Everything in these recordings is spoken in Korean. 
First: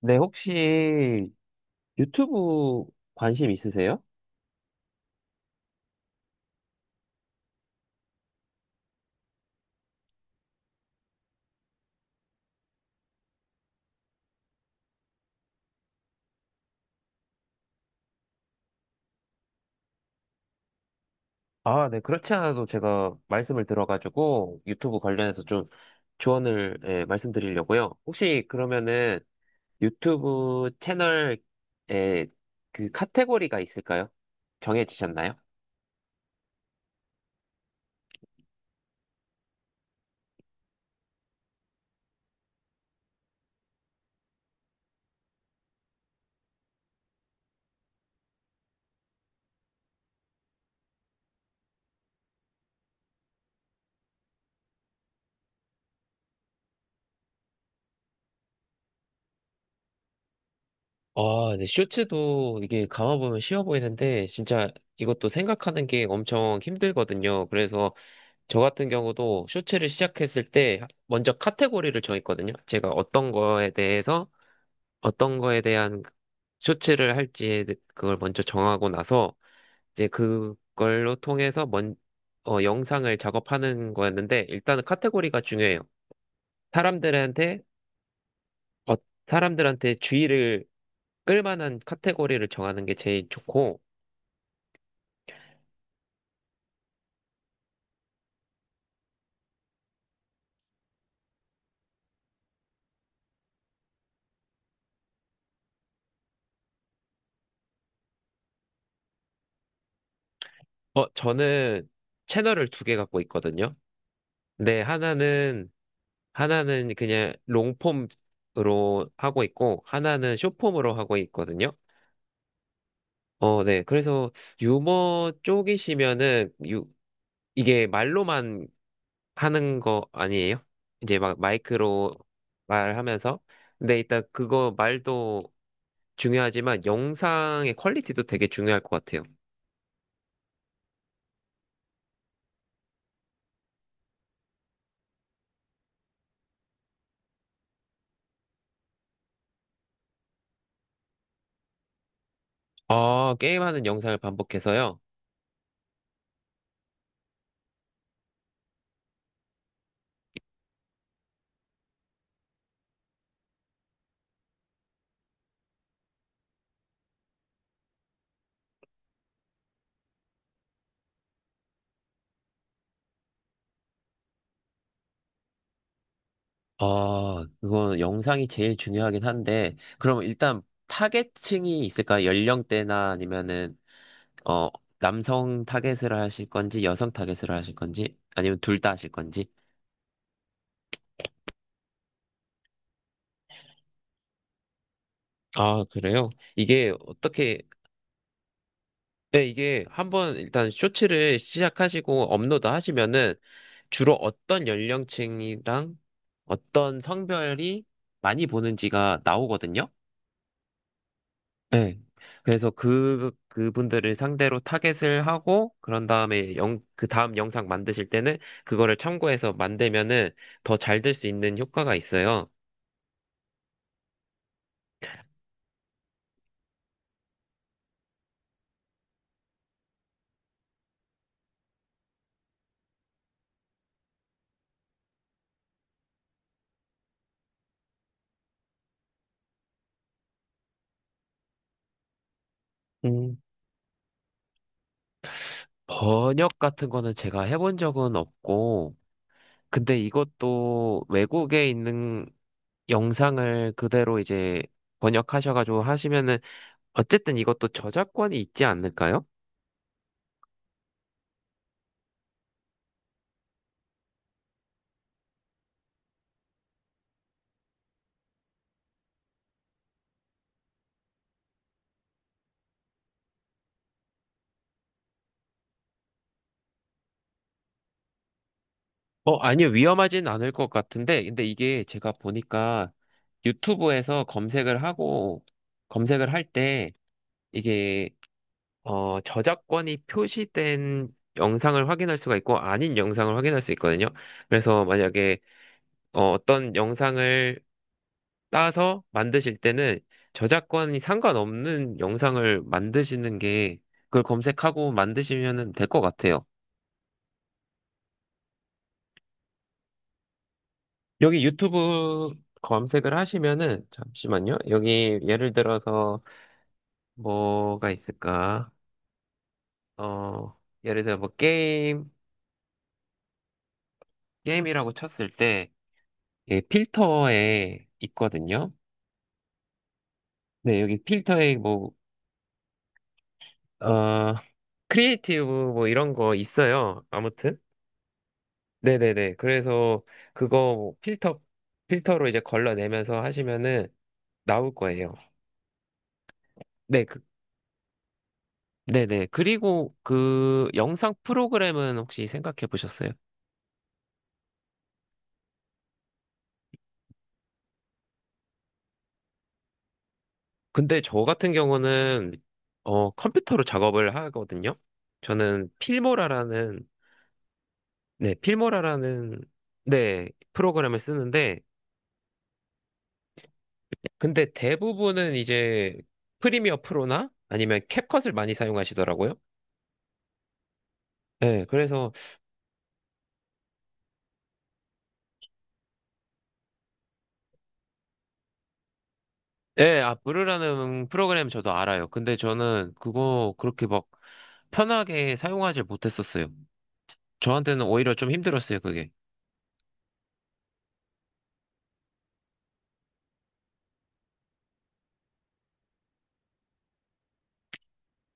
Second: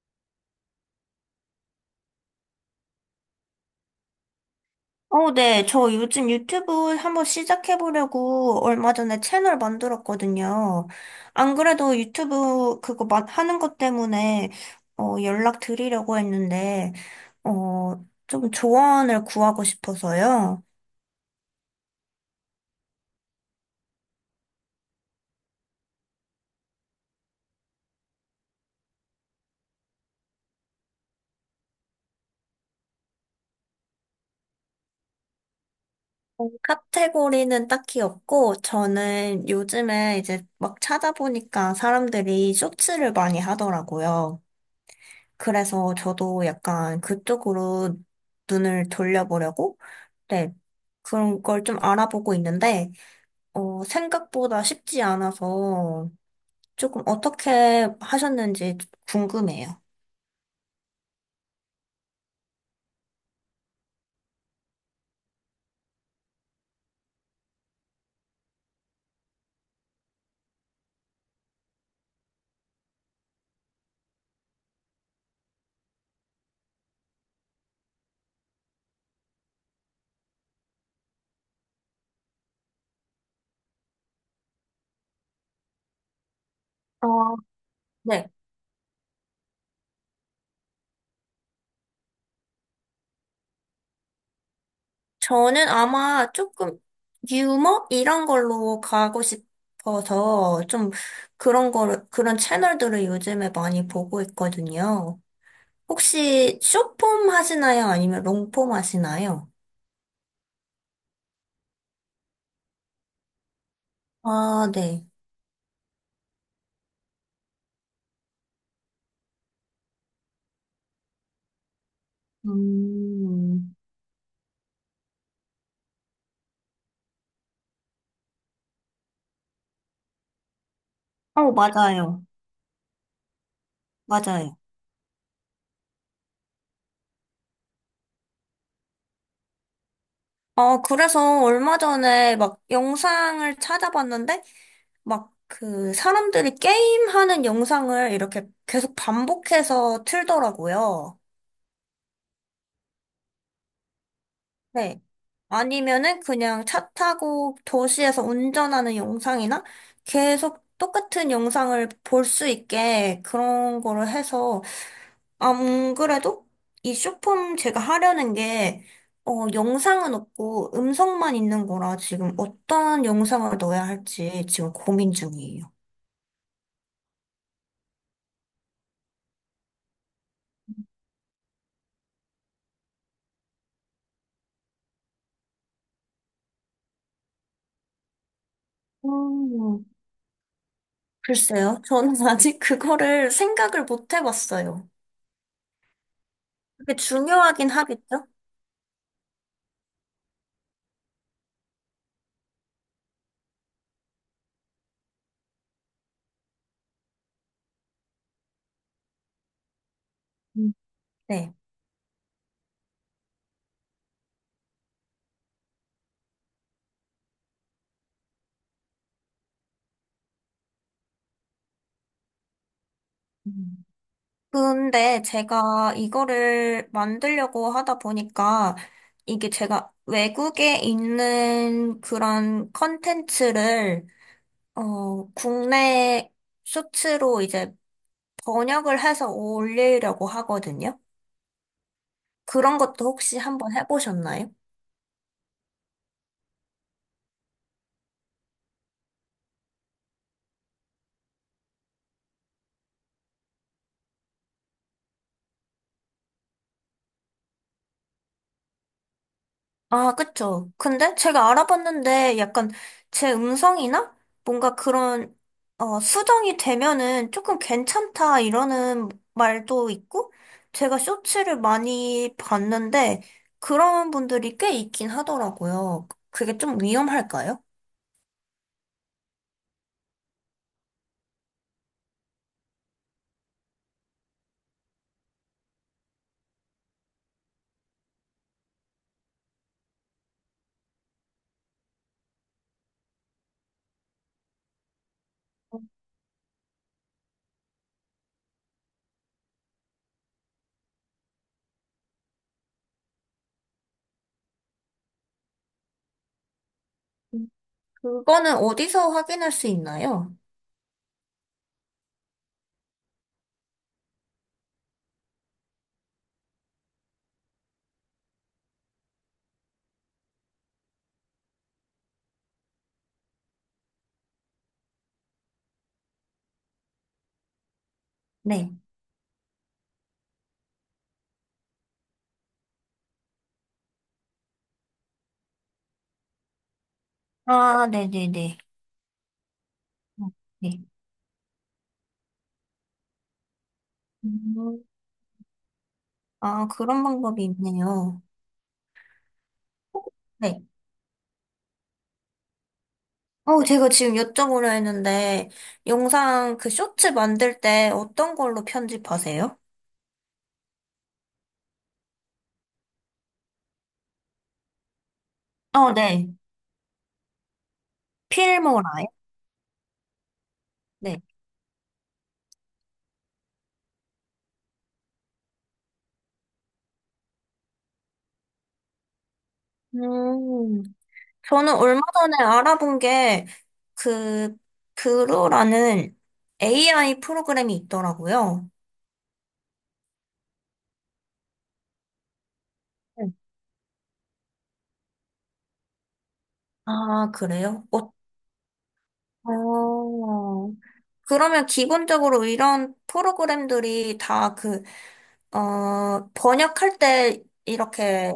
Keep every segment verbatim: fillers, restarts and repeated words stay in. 네, 혹시 유튜브 관심 있으세요? 어, 네. 저 요즘 유튜브 한번 시작해보려고 얼마 전에 채널 만들었거든요. 안 그래도 유튜브 그거 마- 하는 것 때문에 어, 연락 드리려고 했는데, 어, 좀 조언을 구하고 싶어서요. 아, 네, 그렇지 않아도 제가 말씀을 들어가지고 유튜브 관련해서 좀 조언을 예, 말씀드리려고요. 혹시 그러면은 유튜브 채널에 그 카테고리가 있을까요? 정해지셨나요? 어, 카테고리는 딱히 없고, 저는 요즘에 이제 막 찾아보니까 사람들이 쇼츠를 많이 하더라고요. 그래서 저도 약간 그쪽으로 눈을 돌려보려고. 네. 그런 걸 좀 알아보고 있는데, 어, 생각보다 쉽지 않아서 조금 어떻게 하셨는지 궁금해요. 아, 네. 쇼츠도 이게 감아보면 쉬워 보이는데, 진짜 이것도 생각하는 게 엄청 힘들거든요. 그래서 저 같은 경우도 쇼츠를 시작했을 때 먼저 카테고리를 정했거든요. 제가 어떤 거에 대해서 어떤 거에 대한 쇼츠를 할지 그걸 먼저 정하고 나서 이제 그걸로 통해서 먼, 어, 영상을 작업하는 거였는데 일단은 카테고리가 중요해요. 어, 사람들한테 네. 어, 사람들한테 주의를 끌만한 카테고리를 정하는 게 제일 좋고 저는 아마 조금 유머? 이런 걸로 가고 싶어서 좀 그런 거를, 그런 채널들을 요즘에 많이 보고 있거든요. 혹시 쇼폼 하시나요? 아니면 롱폼 하시나요? 어, 저는 채널을 두 개 갖고 있거든요. 아, 근데 네. 하나는 하나는 그냥 롱폼으로 하고 있고, 하나는 숏폼으로 하고 있거든요. 어, 음. 네. 그래서 유머 쪽이시면은, 유, 이게 말로만 하는 거 아니에요? 이제 막 어, 마이크로 맞아요. 말하면서. 근데 일단 맞아요. 그거 말도 중요하지만 영상의 퀄리티도 되게 중요할 것 같아요. 어, 그래서 얼마 전에 막 영상을 찾아봤는데, 막 그 사람들이 게임하는 영상을 이렇게 계속 반복해서 틀더라고요. 어, 게임하는 영상을 반복해서요. 네. 아니면은 그냥 차 타고 도시에서 운전하는 영상이나 계속 똑같은 영상을 볼 수 있게 그런 거를 해서. 안 그래도 이 쇼폼 제가 하려는 게, 어, 영상은 없고 음성만 있는 거라 지금 어떤 영상을 넣어야 할지 지금 고민 중이에요. 아, 그건 영상이 제일 중요하긴 한데, 그럼 일단 타겟층이 있을까? 연령대나 아니면은, 어, 남성 타겟을 하실 건지, 여성 타겟을 하실 건지, 아니면 둘 다 하실 건지? 음, 글쎄요. 저는 아직 그거를 생각을 못 해봤어요. 아, 그래요? 이게 그게 어떻게, 중요하긴 하겠죠? 네, 이게 한번 일단 쇼츠를 시작하시고 업로드 하시면은 주로 어떤 연령층이랑 어떤 성별이 많이 보는지가 나오거든요? 음. 네. 네. 그래서 그, 그분들을 상대로 타겟을 하고, 그런 다음에 영, 그 다음 영상 만드실 때는 그거를 참고해서 만들면은 더 잘 될 수 있는 효과가 있어요. 음. 근데 제가 이거를 만들려고 하다 보니까 이게 제가 외국에 있는 그런 컨텐츠를 어, 국내 쇼츠로 이제 번역을 해서 올리려고 하거든요. 그런 것도 음, 혹시 한번 해보셨나요? 번역 같은 거는 제가 해본 적은 없고, 근데 이것도 외국에 있는 영상을 그대로 이제 번역하셔가지고 하시면은, 어쨌든 이것도 저작권이 있지 않을까요? 아, 그쵸. 근데 제가 알아봤는데 약간 제 음성이나 뭔가 그런, 어, 수정이 되면은 조금 괜찮다 이러는 말도 있고, 제가 쇼츠를 많이 봤는데 그런 분들이 꽤 있긴 하더라고요. 그게 좀 위험할까요? 어, 아니요. 위험하진 않을 것 같은데, 근데 이게 제가 보니까 유튜브에서 검색을 하고, 검색을 할 때, 이게, 어, 저작권이 표시된 영상을 확인할 수가 있고, 아닌 영상을 확인할 수 있거든요. 그래서 만약에, 어, 어떤 영상을 따서 만드실 때는 저작권이 상관없는 영상을 만드시는 게, 그걸 검색하고 만드시면 될 것 같아요. 그거는 어디서 확인할 수 있나요? 여기 유튜브 검색을 하시면은, 잠시만요. 여기 예를 들어서 뭐가 있을까? 어, 예를 들어 뭐 게임, 게임이라고 쳤을 때, 예, 필터에 있거든요. 네. 네, 여기 필터에 뭐, 어, 크리에이티브 뭐 이런 거 있어요. 아무튼. 아, 네네네. 네네네. 그래서 어, 네. 그거 필터, 필터로 이제 걸러내면서 하시면은 나올 음. 거예요. 아, 그런 네, 그 방법이 있네요. 네네. 그리고 네. 그 영상 프로그램은 혹시 생각해 보셨어요? 어, 제가 지금 여쭤보려 했는데, 영상 그 쇼츠 만들 때 어떤 걸로 편집하세요? 근데 저 같은 경우는 어 컴퓨터로 작업을 하거든요. 저는 어, 네. 필모라라는 네, 필모라요? 필모라라는 네, 프로그램을 네. 쓰는데 근데 대부분은 이제 프리미어 프로나 아니면 캡컷을 많이 사용하시더라고요. 음, 네, 저는 얼마 그래서 전에 알아본 게, 그, 그루라는 에이아이 프로그램이 있더라고요. 네, 아 브루라는 프로그램 저도 알아요. 근데 저는 네. 그거 그렇게 막 편하게 사용하지 못했었어요. 아, 그래요? 저한테는 어. 오히려 좀 힘들었어요, 그게. 어, 그러면 기본적으로 이런 프로그램들이 다 그, 어, 번역할 때 이렇게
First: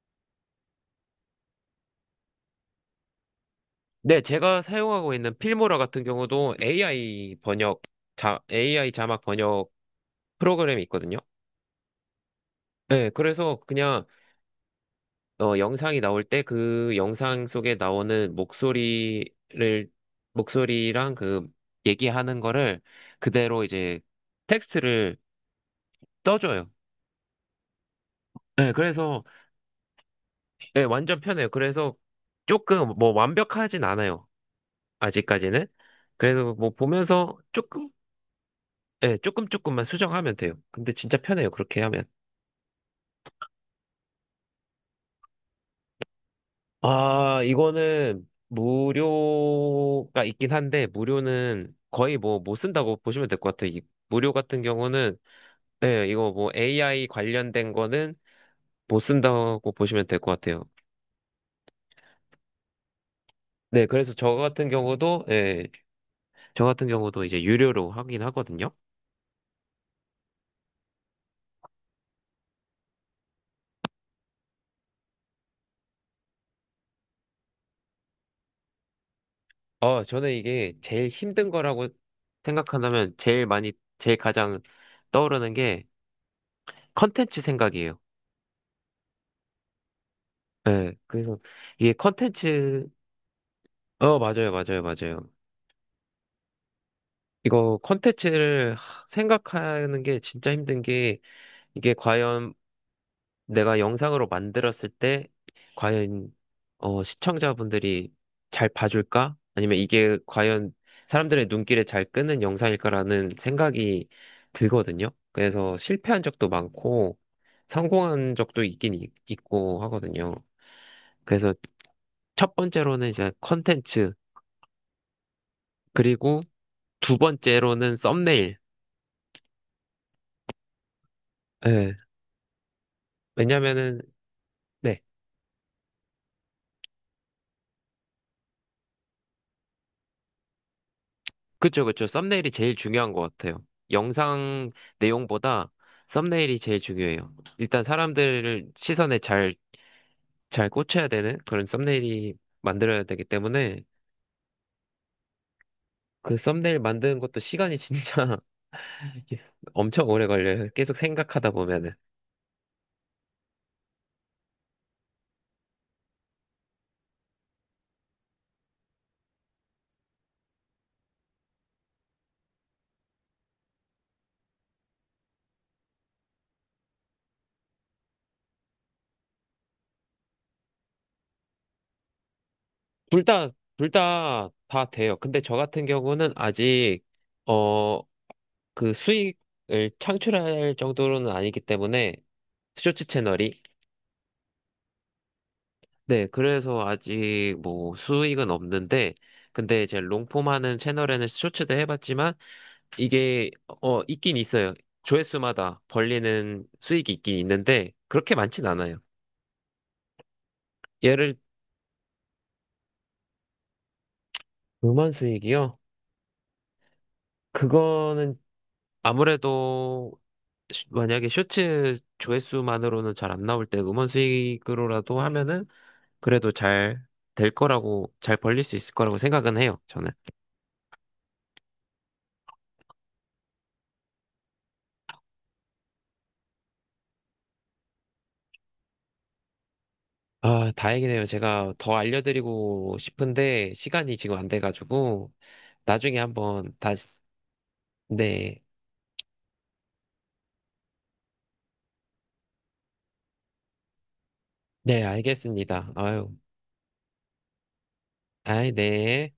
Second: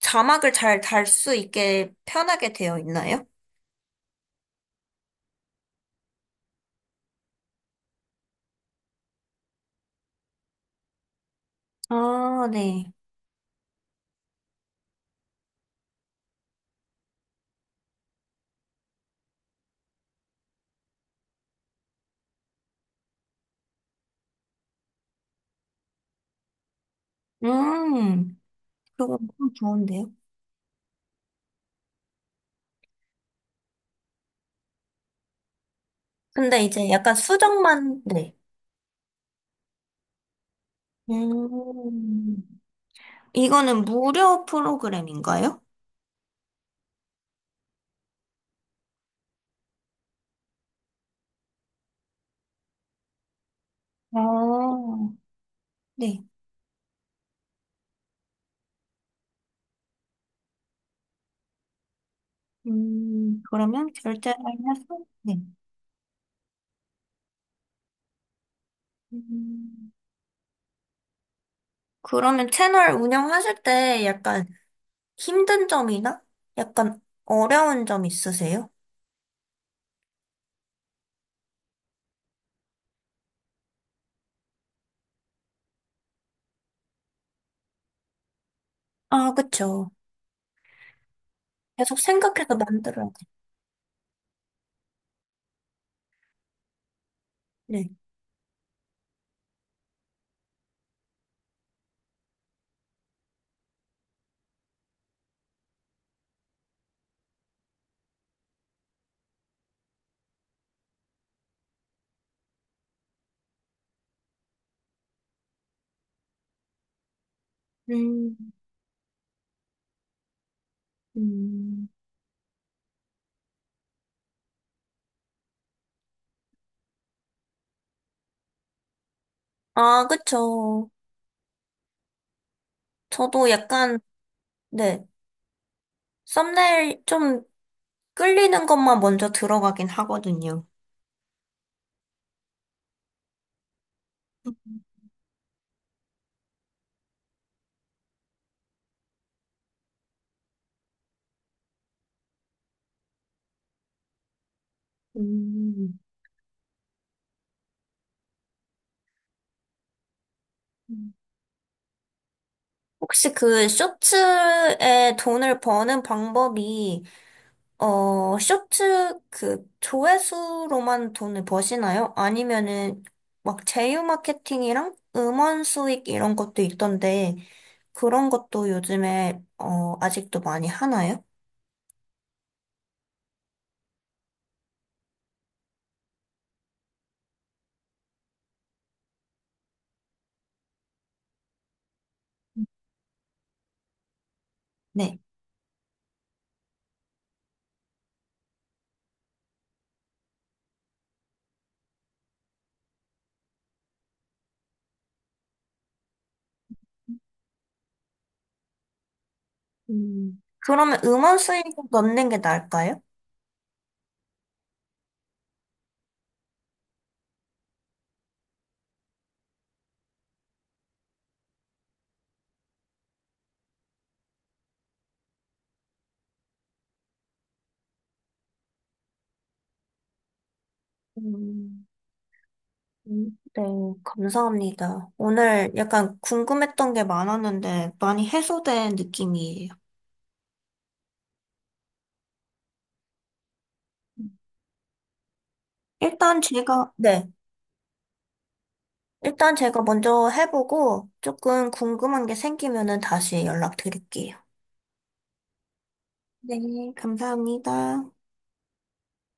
자막을 잘 달 수 있게 편하게 되어 있나요? 네, 제가 사용하고 있는 필모라 같은 경우도 에이아이 번역, 자, 에이아이 자막 번역 프로그램이 있거든요. 아, 네. 네, 그래서 그냥 어, 영상이 나올 때 그 영상 속에 나오는 목소리를, 목소리랑 그 얘기하는 거를 그대로 이제 텍스트를 써줘요. 음, 네, 그거 그래서 엄청 좋은데요? 네, 완전 편해요. 그래서 조금 뭐 완벽하진 않아요. 아직까지는. 그래서 근데 뭐 이제 약간 보면서 조금 수정만, 네. 네, 조금 조금만 수정하면 돼요. 근데 진짜 편해요. 그렇게 하면. 음, 이거는 무료 프로그램인가요? 아, 이거는 무료가 있긴 한데, 무료는 거의 뭐 못 쓴다고 보시면 될 것 같아요. 이 무료 같은 아, 경우는, 네, 네. 이거 뭐 에이아이 관련된 거는 못 쓴다고 보시면 될 것 같아요. 음, 네, 그러면 그래서 저 결제를 같은 해서, 경우도, 네. 예, 저 같은 경우도 이제 유료로 하긴 하거든요. 음, 그러면 채널 운영하실 때 약간 힘든 점이나 약간 어려운 점 있으세요? 어, 저는 이게 제일 힘든 거라고 생각한다면 제일 많이, 제일 가장 떠오르는 게 컨텐츠 생각이에요. 아, 그쵸. 네, 그래서 이게 계속 생각해서 컨텐츠, 만들어야 돼. 어, 맞아요, 맞아요, 맞아요. 이거 네. 컨텐츠를 하- 생각하는 게 진짜 힘든 게 이게 과연 내가 영상으로 만들었을 때 과연 어, 시청자분들이 잘 봐줄까? 아니면 이게 과연 사람들의 눈길에 잘 끄는 영상일까라는 생각이 들거든요. 그래서 실패한 적도 많고 성공한 음. 적도 있긴 있- 있고 하거든요. 그래서 음. 첫 번째로는 이제 컨텐츠 그리고 두 번째로는 썸네일. 아, 그쵸. 예. 저도 약간, 왜냐면은, 네. 네. 썸네일 좀 끌리는 것만 먼저 들어가긴 하거든요. 그쵸, 그쵸. 썸네일이 제일 중요한 것 같아요. 영상 내용보다 썸네일이 제일 중요해요. 일단 사람들을 시선에 잘, 잘 꽂혀야 되는 그런 썸네일이 만들어야 되기 때문에 음. 그 썸네일 만드는 것도 시간이 진짜 엄청 오래 걸려요. 계속 생각하다 보면은. 혹시 그 쇼츠에 돈을 버는 방법이, 어, 쇼츠 그 조회수로만 돈을 버시나요? 아니면은 막 제휴 마케팅이랑 음원 수익 이런 것도 있던데 그런 것도 요즘에 어, 아직도 많이 하나요? 둘 다, 둘 다, 다 돼요. 근데 저 같은 경우는 아직, 어, 그 수익을 창출할 정도로는 아니기 때문에 쇼츠 채널이. 네. 네, 그래서 아직 뭐 수익은 없는데, 근데 제 롱폼 하는 채널에는 쇼츠도 해봤지만, 이게, 어, 있긴 있어요. 조회수마다 벌리는 수익이 있긴 있는데, 그렇게 많진 않아요. 음, 그러면 예를, 음원 수익 넣는 게 나을까요? 음원 수익이요? 그거는 아무래도, 슈- 만약에 쇼츠 조회수만으로는 잘 안 나올 때 음원 수익으로라도 하면은, 그래도 잘 될 거라고, 잘 벌릴 수 있을 거라고 생각은 해요, 저는. 음. 음. 네, 감사합니다. 오늘 약간 궁금했던 게 많았는데 많이 해소된 느낌이에요. 아, 다행이네요. 제가 더 알려드리고 싶은데, 시간이 지금 안 돼가지고, 나중에 일단 한번 제가, 다시, 네. 네, 일단 제가 먼저 해보고 조금 궁금한 게 생기면은 다시 연락드릴게요. 네, 알겠습니다. 아유, 네, 감사합니다. 아이, 네.